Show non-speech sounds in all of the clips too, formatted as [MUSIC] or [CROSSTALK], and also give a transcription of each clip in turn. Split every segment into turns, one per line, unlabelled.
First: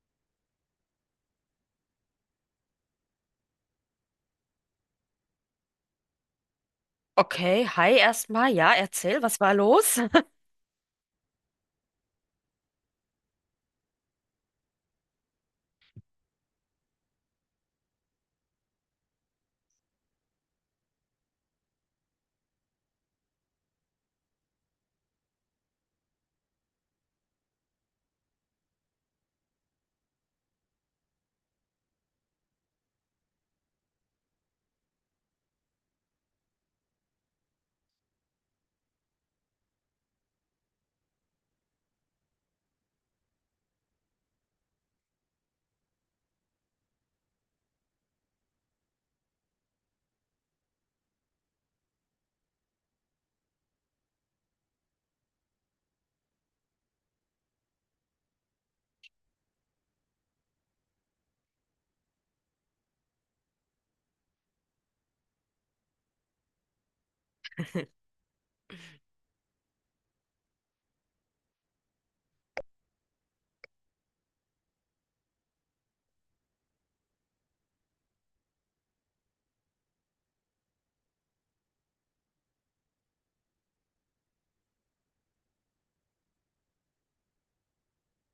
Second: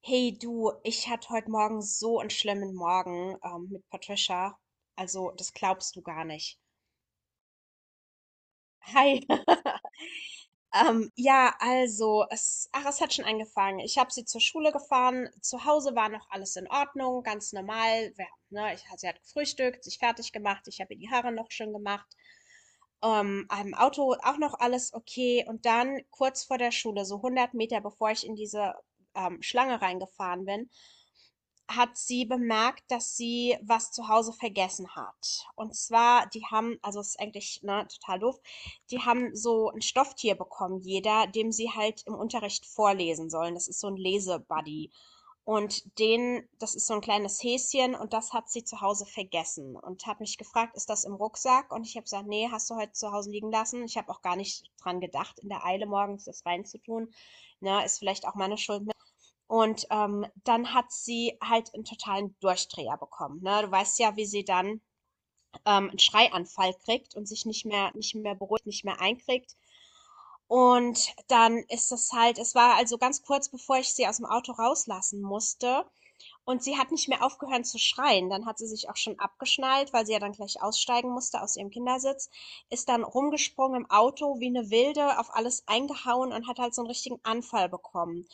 Hey du, ich hatte heute Morgen so einen schlimmen Morgen mit Patricia. Also, das glaubst du gar nicht.
Okay, hi erstmal. Ja,
Hi.
erzähl, was war
[LAUGHS]
los?
Ja, also, es hat schon angefangen. Ich habe sie zur Schule gefahren. Zu Hause war noch alles in Ordnung, ganz normal. Ja, ne, sie hat gefrühstückt, sich fertig gemacht. Ich habe ihr die Haare noch schön gemacht. Am Auto auch noch alles okay. Und dann kurz vor der Schule, so 100 Meter bevor ich in diese Schlange reingefahren bin, hat sie bemerkt, dass sie was zu Hause vergessen hat. Und zwar, die haben, also es ist eigentlich ne, total doof, die haben so ein Stofftier bekommen, jeder, dem sie halt im Unterricht vorlesen sollen. Das ist so ein Lesebuddy. Und das ist so ein kleines Häschen und das hat sie zu Hause vergessen und hat mich gefragt, ist das im Rucksack? Und ich habe gesagt, nee, hast du heute zu Hause liegen lassen. Ich habe auch gar nicht dran gedacht, in der Eile morgens das reinzutun. Na, ist vielleicht auch meine Schuld, und dann hat sie halt einen totalen Durchdreher bekommen. Ne? Du weißt ja, wie sie dann einen Schreianfall kriegt und sich
[LAUGHS]
nicht mehr beruhigt, nicht mehr einkriegt. Und dann ist das halt, es war also ganz kurz bevor ich sie aus dem Auto rauslassen musste. Und sie hat nicht mehr aufgehört zu schreien. Dann hat sie sich auch schon abgeschnallt, weil sie ja dann gleich aussteigen musste aus ihrem Kindersitz. Ist dann rumgesprungen im Auto wie eine Wilde, auf alles eingehauen und hat halt so einen richtigen Anfall bekommen.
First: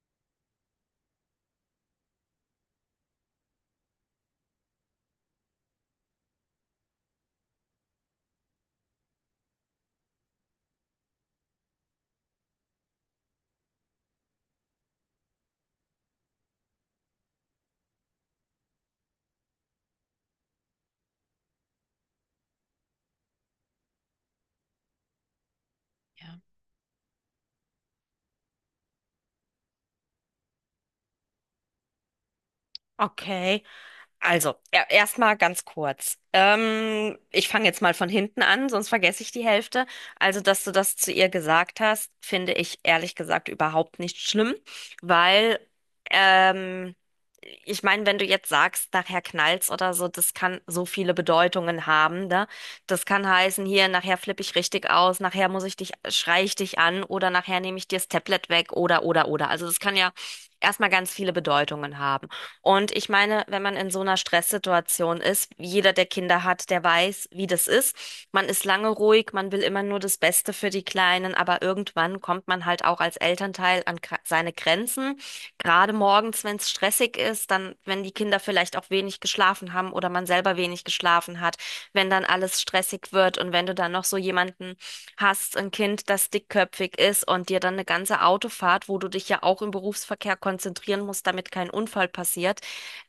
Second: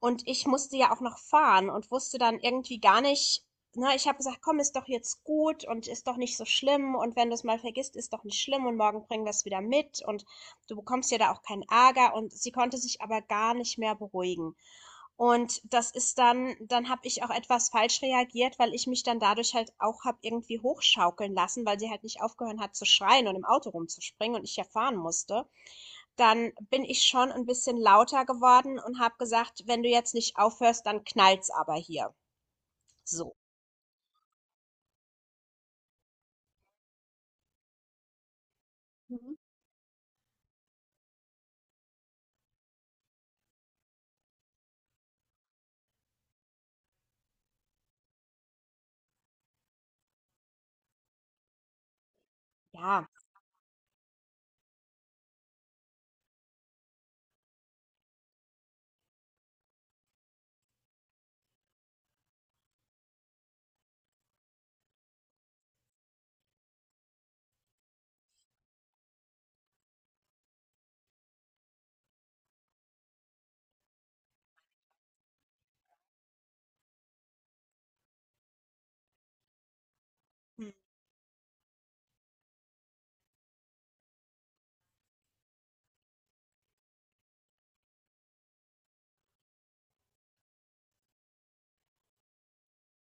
Und ich musste ja auch noch fahren und wusste dann irgendwie gar nicht, ne, ich habe gesagt, komm, ist doch jetzt gut und ist doch nicht so schlimm und wenn du es mal vergisst, ist doch nicht schlimm und morgen bringen wir es wieder mit und du bekommst ja da auch keinen Ärger und sie konnte sich aber gar nicht mehr beruhigen. Und das ist dann, dann habe ich auch etwas falsch reagiert, weil ich mich dann dadurch halt auch habe irgendwie hochschaukeln lassen, weil sie halt nicht aufgehört hat zu schreien und im Auto rumzuspringen und ich ja fahren musste.
Ja.
Dann bin ich schon ein bisschen lauter geworden und habe gesagt: „Wenn du jetzt nicht aufhörst, dann knallt's aber hier." So.
Okay. Also, erstmal ganz kurz. Ich fange jetzt mal von hinten an, sonst vergesse ich
Mhm.
die Hälfte. Also, dass du das zu ihr gesagt hast, finde ich ehrlich gesagt überhaupt nicht schlimm, weil ähm, ich meine, wenn du jetzt sagst, nachher knallt's oder so, das kann so viele Bedeutungen haben, ne? Das
Ja.
kann heißen, hier, nachher flippe ich richtig aus, nachher muss ich dich, schrei ich dich an oder nachher nehme ich dir das Tablet weg oder oder. Also, das kann ja erstmal ganz viele Bedeutungen haben. Und ich meine, wenn man in so einer Stresssituation ist, jeder, der Kinder hat, der weiß, wie das ist. Man ist lange ruhig, man will immer nur das Beste für die Kleinen, aber irgendwann kommt man halt auch als Elternteil an seine Grenzen. Gerade morgens, wenn es stressig ist, dann, wenn die Kinder vielleicht auch wenig geschlafen haben oder man selber
Mhm.
wenig geschlafen hat, wenn dann alles stressig wird und wenn du dann noch so jemanden hast ein Kind, das dickköpfig ist und dir dann eine ganze Autofahrt, wo du dich ja auch im Berufsverkehr konzentrieren musst, damit kein Unfall passiert,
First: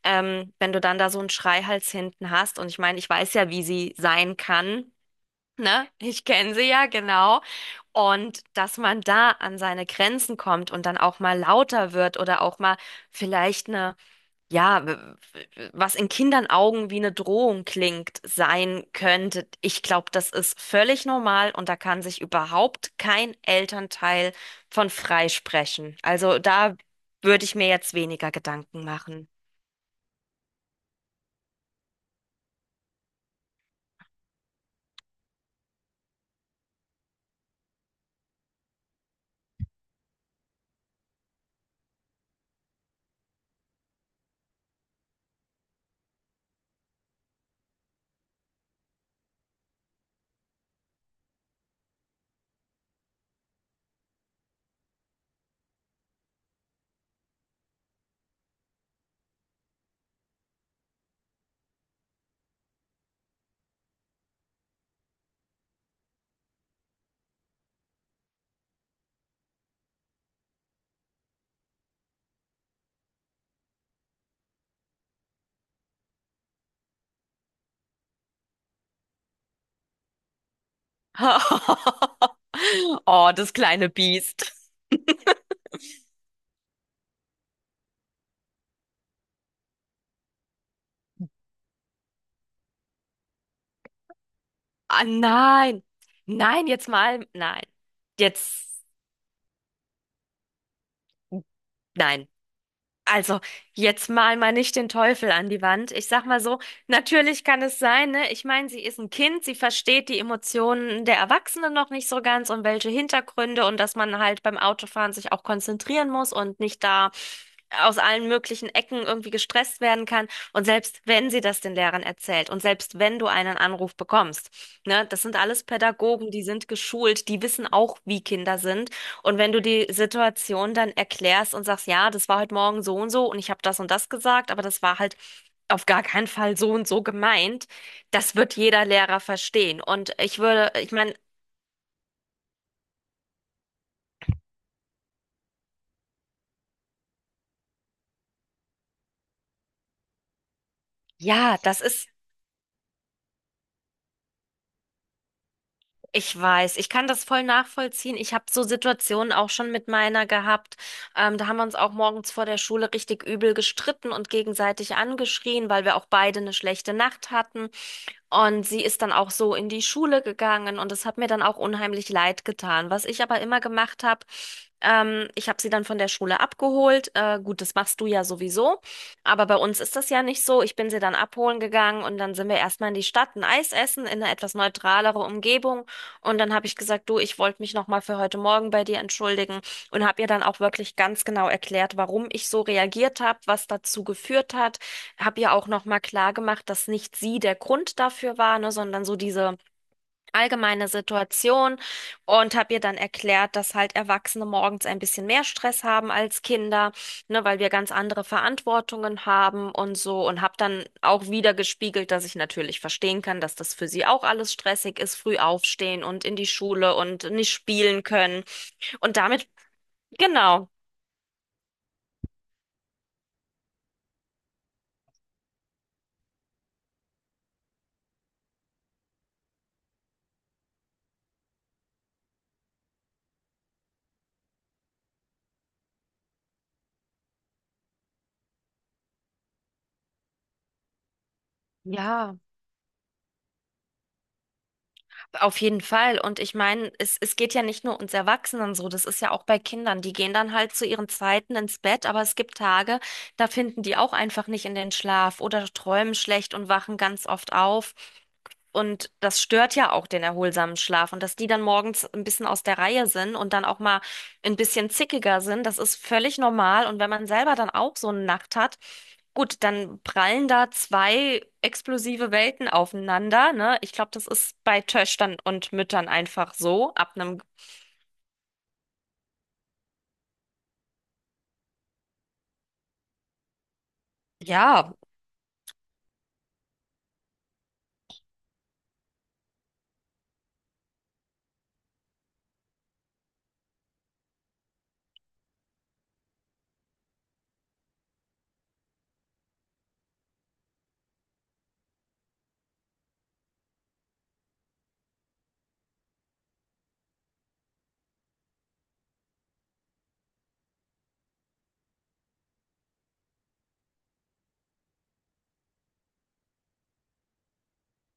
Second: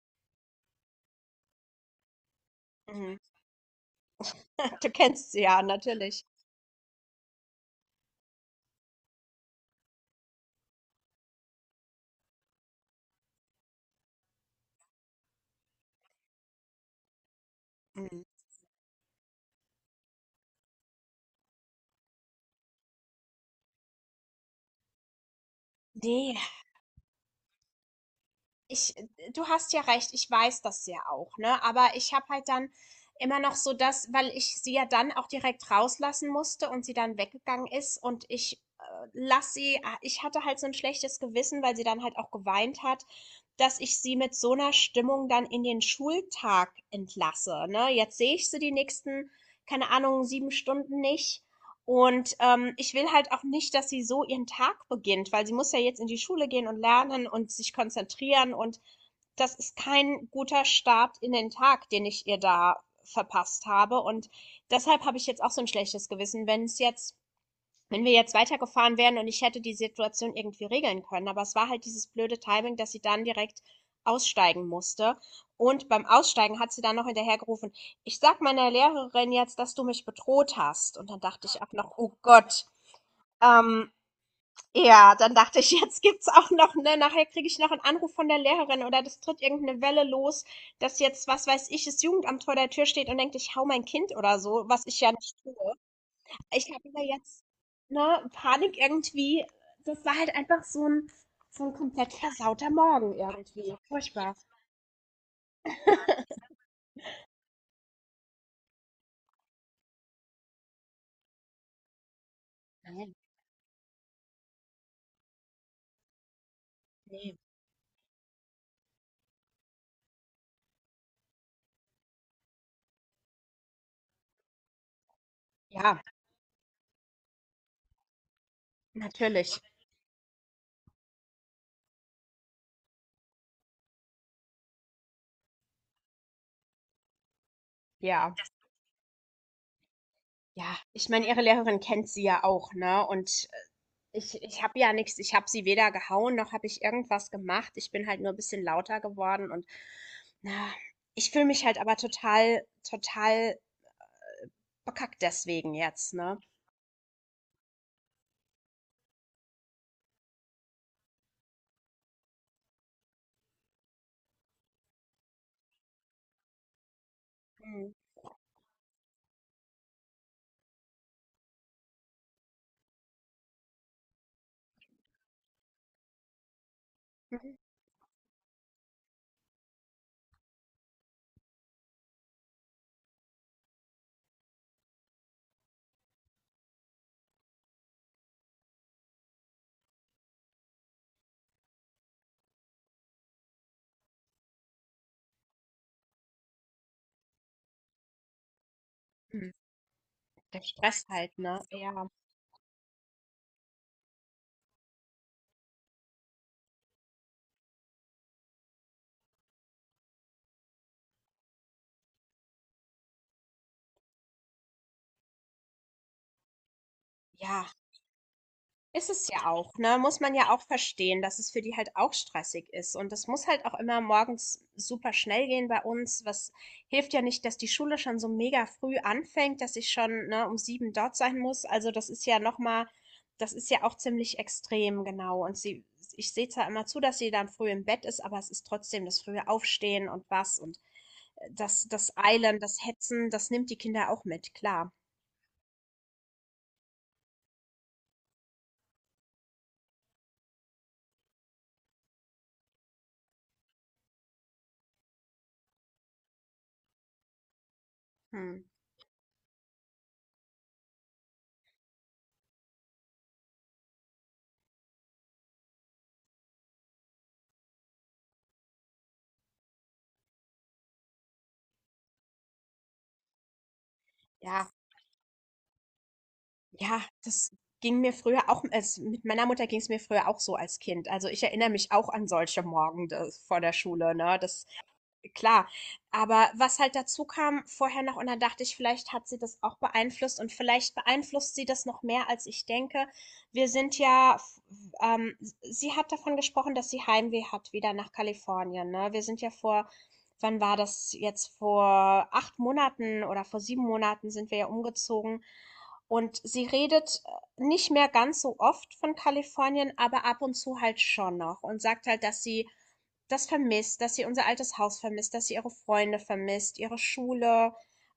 wenn du dann da so einen Schreihals hinten hast. Und ich meine, ich weiß ja, wie sie sein
[LAUGHS] Du
kann.
kennst sie ja,
Ne?
natürlich.
Ich kenne sie ja, genau. Und dass man da an seine Grenzen kommt und dann auch mal lauter wird oder auch mal vielleicht eine ja, was in Kindern Augen wie eine Drohung klingt,
Mhm.
sein könnte. Ich glaube, das ist völlig normal und da kann sich überhaupt kein Elternteil von freisprechen.
Ne,
Also da würde ich mir jetzt weniger Gedanken
ich,
machen.
du hast ja recht, ich weiß das ja auch, ne? Aber ich habe halt dann immer noch so das, weil ich sie ja dann auch direkt rauslassen musste und sie dann weggegangen ist und ich hatte halt so ein schlechtes Gewissen, weil sie dann halt auch geweint hat, dass ich sie mit so einer Stimmung dann in den Schultag entlasse, ne? Jetzt sehe ich sie die nächsten, keine Ahnung, 7 Stunden nicht. Und ich will halt auch nicht, dass sie so ihren Tag beginnt, weil sie muss ja jetzt in die Schule gehen und lernen und sich konzentrieren. Und das ist kein guter Start in den Tag, den ich ihr da verpasst habe. Und deshalb habe ich jetzt auch so ein schlechtes Gewissen, wenn wir jetzt weitergefahren wären und ich hätte die Situation irgendwie regeln können. Aber es war halt dieses blöde Timing, dass sie dann direkt aussteigen musste. Und beim Aussteigen hat sie dann noch hinterhergerufen, ich sag meiner Lehrerin jetzt, dass du mich bedroht hast. Und dann dachte ich auch noch, oh
[LAUGHS]
Gott.
Oh, das
Ähm,
kleine Biest.
ja, dann dachte ich, [LAUGHS] jetzt gibt's auch noch, ne, nachher kriege ich noch einen Anruf von der Lehrerin oder das tritt irgendeine Welle los, dass jetzt, was weiß ich, das Jugendamt vor der Tür steht und denkt, ich hau mein Kind oder so, was ich
Ah,
ja nicht tue.
nein. Nein,
Ich habe
jetzt
da
mal.
jetzt,
Nein.
ne,
Jetzt.
Panik irgendwie. Das war halt einfach so ein komplett
Nein.
versauter Morgen
Also,
irgendwie.
jetzt
Furchtbar.
mal nicht den Teufel an die Wand. Ich sag mal so, natürlich kann es sein, ne? Ich meine, sie ist ein Kind, sie versteht die Emotionen der Erwachsenen noch nicht so ganz und welche Hintergründe und dass man halt beim Autofahren sich auch konzentrieren muss und nicht da
Ne.
aus allen möglichen Ecken irgendwie gestresst werden kann. Und selbst wenn sie das den Lehrern erzählt und selbst wenn du einen Anruf bekommst, ne, das sind alles
Ja,
Pädagogen, die sind geschult, die wissen auch, wie Kinder sind. Und wenn
natürlich.
du die Situation dann erklärst und sagst, ja, das war heute Morgen so und so und ich habe das und das gesagt, aber das war halt auf gar keinen Fall so und so gemeint,
Ja,
das wird jeder Lehrer verstehen. Und ich würde,
ja.
ich
Ich
meine,
meine, ihre Lehrerin kennt sie ja auch, ne? Und ich habe ja nichts. Ich habe sie weder gehauen, noch habe ich irgendwas gemacht. Ich bin halt nur ein bisschen lauter geworden und, na, ich fühle
ja,
mich halt
das
aber
ist.
total total bekackt deswegen jetzt, ne?
Ich weiß, ich kann das voll nachvollziehen. Ich habe so Situationen auch schon mit meiner gehabt. Da haben wir uns auch morgens vor der Schule richtig übel gestritten und gegenseitig angeschrien, weil wir auch beide eine schlechte Nacht hatten.
Mhm.
Und sie ist dann auch so in die Schule gegangen und es hat mir dann auch unheimlich leid getan. Was ich aber immer gemacht habe, ich habe sie dann von der Schule abgeholt.
Mhm.
Gut, das machst du ja sowieso, aber bei uns ist das ja nicht so. Ich bin sie dann abholen gegangen und dann sind wir erstmal in die Stadt ein Eis essen in eine etwas neutralere Umgebung und dann habe ich gesagt, du, ich wollte mich nochmal für heute Morgen bei dir entschuldigen und habe ihr dann auch wirklich ganz genau erklärt, warum ich so reagiert habe, was dazu geführt hat. Habe ihr auch nochmal klar gemacht, dass nicht sie der Grund dafür war, ne, sondern so
Mhm.
diese
Der
allgemeine
Stress halt, ne?
Situation
Ja.
und habe ihr dann erklärt, dass halt Erwachsene morgens ein bisschen mehr Stress haben als Kinder, ne, weil wir ganz andere Verantwortungen haben und so und habe dann auch wieder gespiegelt, dass ich natürlich verstehen kann, dass das für sie auch alles stressig ist, früh aufstehen und in die Schule und nicht
Ja.
spielen können
Ist
und
es ja
damit,
auch, ne? Muss man ja auch
genau.
verstehen, dass es für die halt auch stressig ist. Und das muss halt auch immer morgens super schnell gehen bei uns. Was hilft ja nicht, dass die Schule schon so mega früh anfängt, dass ich schon, ne, um sieben dort sein muss. Also das ist ja nochmal, das ist ja auch ziemlich extrem, genau. Und ich sehe zwar immer zu, dass sie dann früh im Bett ist, aber es ist trotzdem das frühe Aufstehen und was und das
Ja.
Eilen, das Hetzen, das nimmt die Kinder auch mit, klar.
Auf jeden Fall. Und ich meine, es geht ja nicht nur uns Erwachsenen so, das ist ja auch bei Kindern. Die gehen dann halt zu ihren Zeiten ins Bett, aber es gibt Tage, da finden die auch einfach nicht in den Schlaf oder träumen schlecht und wachen ganz oft auf.
Hm.
Und das stört ja auch den erholsamen Schlaf. Und dass die dann morgens ein bisschen aus der Reihe sind und dann auch mal ein bisschen zickiger sind, das ist völlig normal. Und wenn man selber dann auch so eine Nacht hat, gut, dann prallen da zwei explosive Welten aufeinander, ne? Ich glaube, das ist
Ja.
bei Töchtern und Müttern einfach so.
Ja,
Ab einem,
das ging mir früher auch. Also, mit meiner Mutter ging es mir früher auch so als Kind. Also, ich erinnere mich auch an solche Morgende vor der Schule, ne? Das
ja,
klar. Aber was halt dazu kam vorher noch und dann dachte ich, vielleicht hat sie das auch beeinflusst und vielleicht beeinflusst sie das noch mehr, als ich denke. Wir sind ja, f- ähm, sie hat davon gesprochen, dass sie Heimweh hat wieder nach Kalifornien, ne? Wir sind ja vor, wann war das jetzt? Vor 8 Monaten oder vor 7 Monaten sind wir ja umgezogen. Und sie redet nicht mehr ganz so oft von Kalifornien, aber ab und zu halt schon noch und sagt halt, dass sie das vermisst, dass sie unser altes Haus vermisst, dass sie ihre Freunde vermisst, ihre Schule.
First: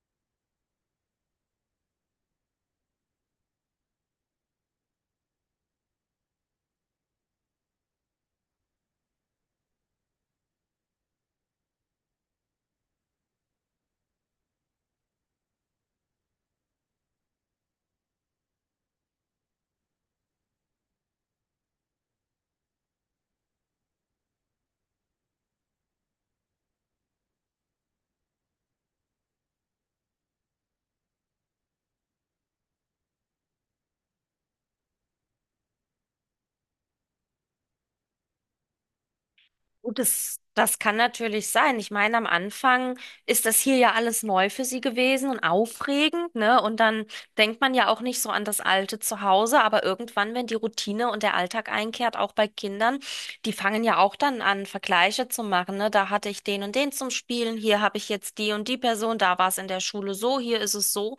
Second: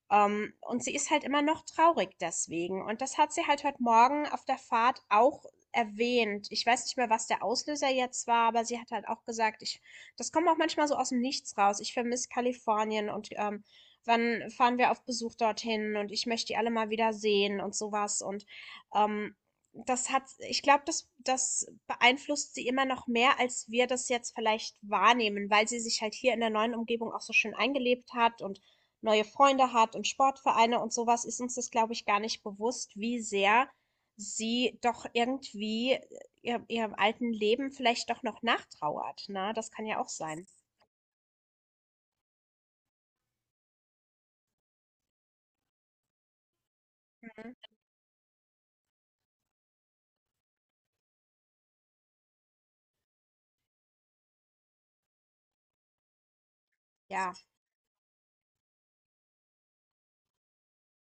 Und sie ist halt immer noch traurig deswegen. Und das hat sie halt heute Morgen auf der Fahrt auch erwähnt. Ich weiß nicht mehr, was der Auslöser jetzt war, aber sie hat halt auch gesagt, das kommt auch manchmal so aus dem Nichts raus. Ich vermisse Kalifornien und wann fahren wir auf Besuch dorthin und ich möchte die alle mal wieder sehen und sowas. Und ähm, ich glaube, das beeinflusst sie immer noch mehr, als wir das jetzt vielleicht wahrnehmen, weil sie sich halt hier in der neuen Umgebung auch so schön eingelebt hat und neue Freunde hat und Sportvereine und sowas, ist uns das, glaube ich, gar nicht bewusst, wie sehr sie doch irgendwie ihrem alten Leben vielleicht doch noch nachtrauert. Ne? Das kann ja
gut,
auch
das,
sein.
das kann natürlich sein. Ich meine, am Anfang ist das hier ja alles neu für sie gewesen und aufregend, ne? Und dann
Mhm.
denkt man ja auch nicht so an das alte Zuhause, aber irgendwann, wenn die Routine und der Alltag einkehrt, auch bei Kindern, die fangen ja auch dann an, Vergleiche zu machen, ne? Da hatte ich den und den zum
Ja,
Spielen, hier habe ich jetzt die und die Person, da war es in der Schule so, hier ist es so.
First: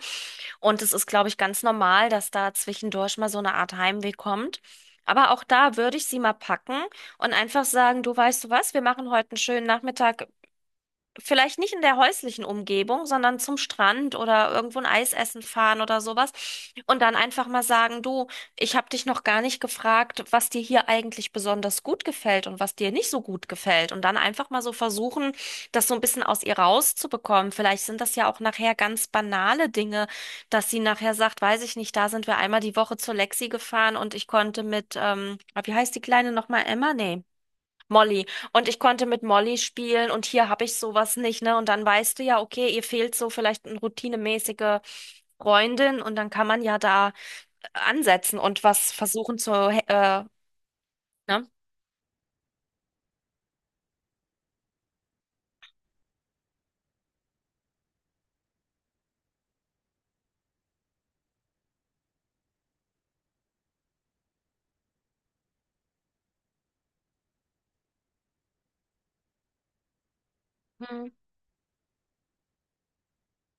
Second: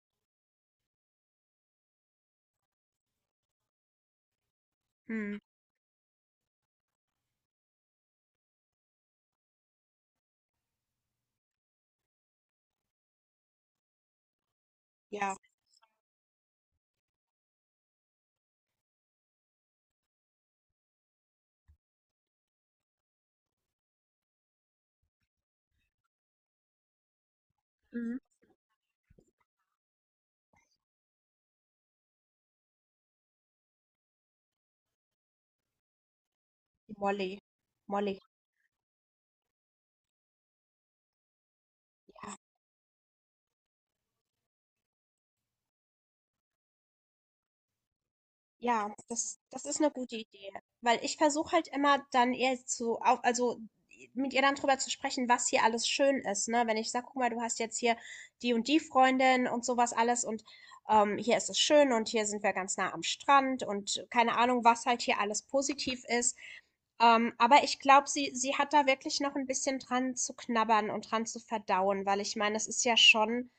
Und es ist, glaube ich, ganz normal, dass da zwischendurch mal so eine Art Heimweh kommt. Aber
hm.
auch da würde ich sie mal packen und einfach sagen, du weißt du was, wir machen heute einen schönen Nachmittag, vielleicht nicht in der häuslichen Umgebung, sondern zum Strand oder irgendwo ein Eis
Ja,
essen fahren oder sowas. Und dann einfach mal sagen, du, ich habe dich noch gar nicht gefragt, was dir hier eigentlich besonders gut gefällt und was dir nicht so gut gefällt. Und dann einfach mal so versuchen, das so ein bisschen aus ihr rauszubekommen. Vielleicht sind das
Mhm.
ja auch nachher ganz banale Dinge, dass sie nachher sagt, weiß ich nicht, da sind wir einmal die Woche zur Lexi gefahren und ich konnte mit, ah, wie heißt die Kleine nochmal, Emma?
Die
Nee.
Molly. Molly.
Molly. Und ich konnte mit Molly spielen und hier habe ich sowas nicht, ne? Und dann weißt du ja, okay, ihr fehlt so vielleicht eine routinemäßige Freundin und dann kann man ja da ansetzen und was
Ja,
versuchen
das
zu,
das ist 'ne gute Idee, weil ich
ne?
versuche halt immer dann eher zu au also, mit ihr dann drüber zu sprechen, was hier alles schön ist, ne? Wenn ich sage: „Guck mal, du hast jetzt hier die und die Freundin und sowas alles und, hier ist es schön und hier sind wir ganz nah am Strand" und keine Ahnung, was halt hier alles positiv ist. Aber ich glaube, sie hat da wirklich noch ein bisschen dran zu knabbern
Hm.
und dran zu verdauen, weil ich meine, es ist ja schon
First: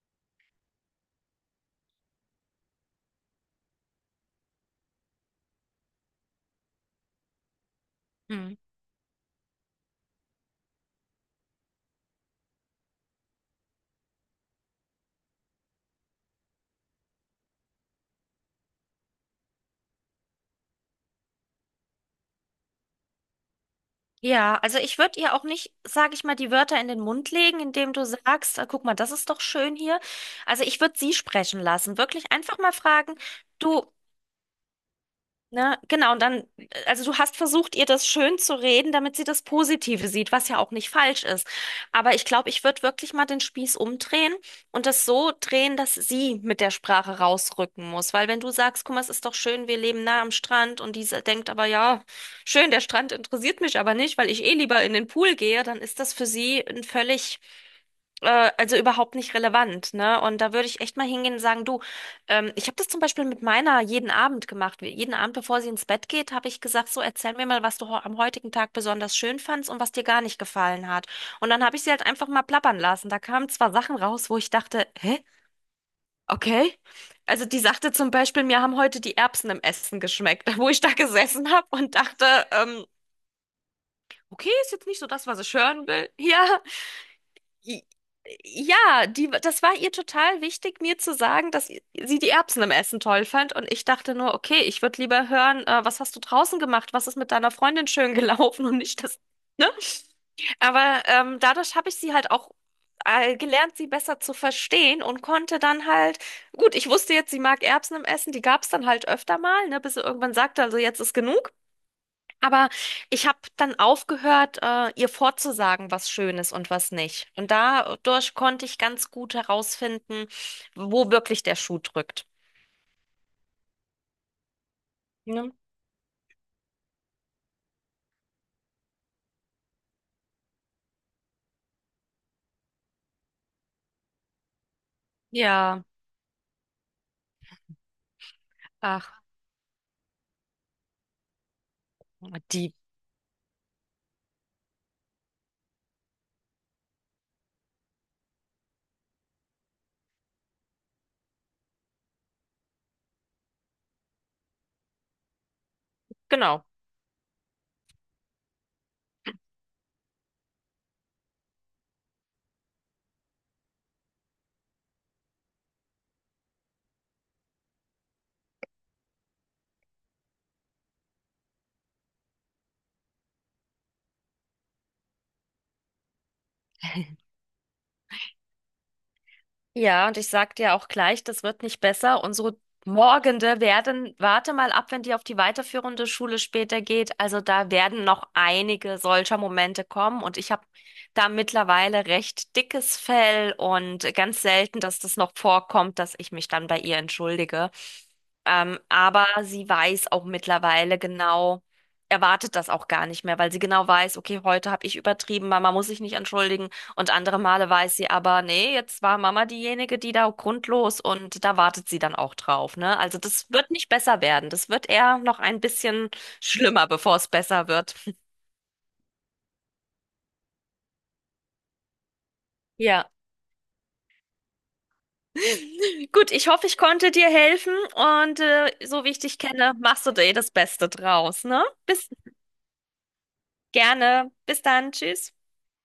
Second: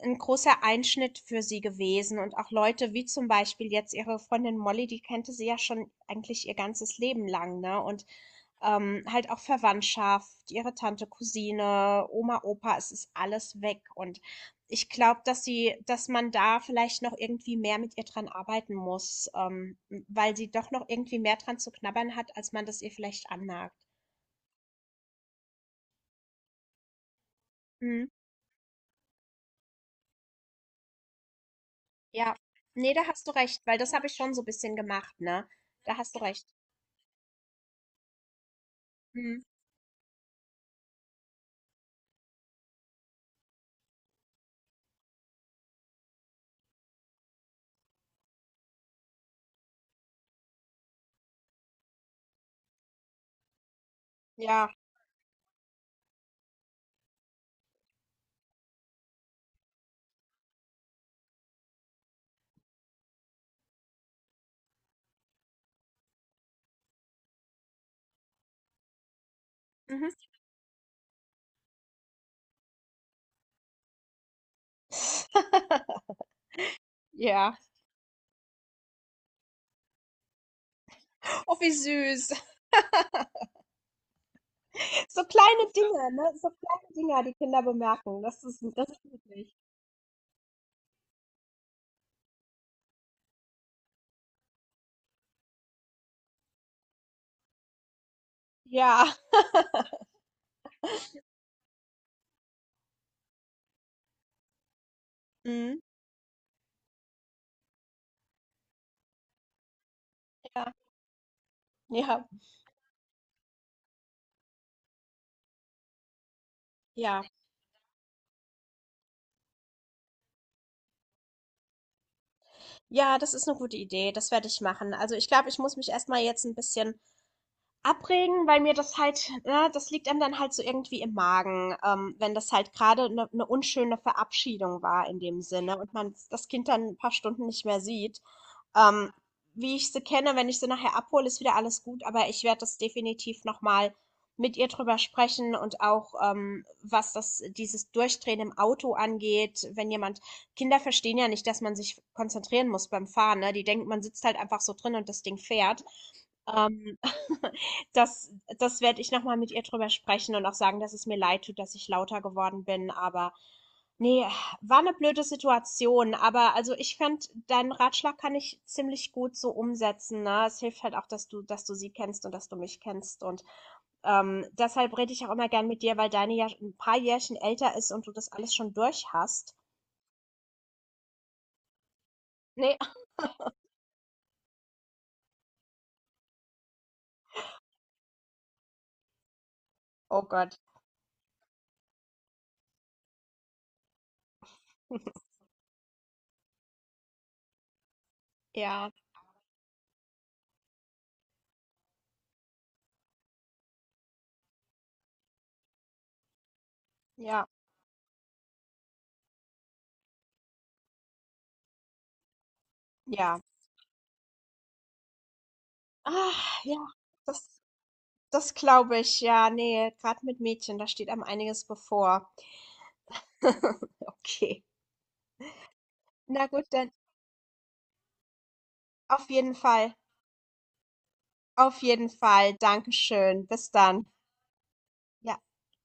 ein großer Einschnitt für sie gewesen und auch Leute wie zum Beispiel jetzt ihre Freundin Molly, die kannte sie ja schon eigentlich ihr ganzes Leben lang, ne? Und,
Hm.
halt auch Verwandtschaft, ihre Tante, Cousine, Oma, Opa, es ist alles weg. Und ich glaube, dass man da vielleicht noch irgendwie mehr mit ihr dran arbeiten muss, weil sie doch noch irgendwie mehr dran zu knabbern hat, als man das ihr vielleicht anmerkt.
Ja, also ich würde ihr auch nicht, sage ich mal, die Wörter in den Mund legen, indem du
Mhm.
sagst, guck mal, das ist doch schön hier. Also ich würde sie sprechen lassen. Wirklich
Ja.
einfach mal
Nee, da
fragen,
hast du recht, weil
du,
das habe ich schon so ein bisschen gemacht, ne?
ne?
Da
Genau,
hast du
und dann,
recht.
also du hast versucht, ihr das schön zu reden, damit sie
Mhm.
das Positive sieht, was ja auch nicht falsch ist. Aber ich glaube, ich würde wirklich mal den Spieß umdrehen und das so drehen, dass sie mit der Sprache rausrücken muss. Weil wenn du sagst, guck mal, es ist doch schön, wir leben nah am Strand und diese denkt aber, ja, schön, der Strand interessiert mich aber nicht, weil ich eh
Ja.
lieber in den Pool gehe, dann ist das für sie ein völlig also überhaupt nicht relevant, ne? Und da würde ich echt mal hingehen und sagen, du, ich habe das zum Beispiel mit meiner jeden Abend gemacht. Jeden Abend, bevor sie ins Bett geht, habe ich gesagt, so erzähl mir mal, was du am heutigen Tag besonders schön fandst und was dir
Mhm.
gar nicht gefallen hat. Und dann habe ich sie halt einfach mal plappern lassen. Da kamen zwar Sachen raus, wo ich dachte, hä?
[LAUGHS]
Okay. Also
Ja.
die sagte zum Beispiel, mir haben heute die Erbsen im Essen geschmeckt, [LAUGHS] wo ich da gesessen
Oh,
habe
wie
und
süß.
dachte, ähm, okay, ist jetzt nicht so
So
das, was ich
kleine
hören will.
Dinge,
[LAUGHS]
ne? So
Ja.
kleine Dinger, die Kinder bemerken. Das ist, das
Ja,
ist
die,
wirklich.
das war ihr total wichtig, mir zu sagen, dass sie die Erbsen im Essen toll fand. Und ich dachte nur, okay, ich würde lieber hören, was hast du draußen gemacht? Was ist mit deiner Freundin schön [LAUGHS] gelaufen und nicht
Ja,
das, ne? Aber dadurch habe ich sie halt auch gelernt, sie besser zu verstehen und konnte
Mhm.
dann halt, gut, ich wusste jetzt, sie mag Erbsen im Essen, die gab es dann halt öfter mal, ne, bis sie irgendwann sagte,
Ja,
also jetzt ist genug.
ja,
Aber ich habe dann aufgehört, ihr vorzusagen, was schön ist und was
ja.
nicht. Und dadurch konnte ich ganz gut herausfinden, wo wirklich der Schuh drückt.
Ja, das ist eine gute Idee. Das werde ich machen. Also ich glaube,
Ne?
ich muss mich erstmal jetzt ein bisschen abregen, weil mir das halt ne, das liegt einem dann halt so irgendwie im Magen, wenn das halt gerade eine 'ne unschöne Verabschiedung war in dem Sinne
Ja,
und man das Kind dann ein paar Stunden nicht mehr sieht.
ach,
Ähm, wie ich sie kenne, wenn ich sie nachher abhole, ist wieder alles gut, aber ich werde
die,
das definitiv nochmal mit ihr drüber sprechen und auch, was das dieses Durchdrehen im Auto angeht, wenn jemand Kinder verstehen ja nicht, dass man sich konzentrieren muss beim Fahren, ne? Die denken, man sitzt halt einfach so drin und das Ding fährt.
genau.
Ähm, [LAUGHS] das das werde ich noch mal mit ihr drüber sprechen und auch sagen, dass es mir leid tut, dass ich lauter geworden bin, aber nee, war 'ne blöde Situation, aber also, ich fand, deinen Ratschlag kann ich ziemlich gut so umsetzen, ne? Es hilft halt auch, dass du sie kennst und dass du mich kennst und, deshalb rede ich auch immer gern mit dir, weil deine ja ein paar
[LAUGHS]
Jährchen älter ist und du das alles schon durch hast.
Ja, und ich sag dir auch gleich, das wird nicht besser. Unsere
Ne,
Morgende werden, warte mal ab, wenn die auf die weiterführende Schule später geht. Also da werden noch einige solcher Momente
oh
kommen. Und ich
Gott.
habe da mittlerweile recht dickes Fell und ganz selten, dass das noch
[LAUGHS]
vorkommt, dass ich mich dann bei ihr entschuldige.
Ja,
Aber sie weiß auch mittlerweile genau, erwartet das auch gar nicht mehr, weil sie genau weiß, okay, heute habe ich übertrieben, Mama muss sich nicht entschuldigen. Und andere
ja,
Male weiß sie aber, nee, jetzt war Mama diejenige, die da grundlos und da wartet sie dann auch drauf, ne? Also
ja.
das wird nicht besser werden. Das wird eher noch ein bisschen
Ah, ja,
schlimmer, bevor es
das
besser wird.
Das glaube ich, ja, ne, gerade mit Mädchen, da steht einem einiges bevor.
Ja.
[LAUGHS] Okay.
[LAUGHS] Gut,
Na
ich
gut,
hoffe, ich
dann
konnte dir helfen und so wie ich
auf
dich
jeden
kenne,
Fall.
machst du dir das Beste draus, ne?
Auf jeden
Bis
Fall. Dankeschön. Bis dann.
gerne. Bis dann. Tschüss.
Ja.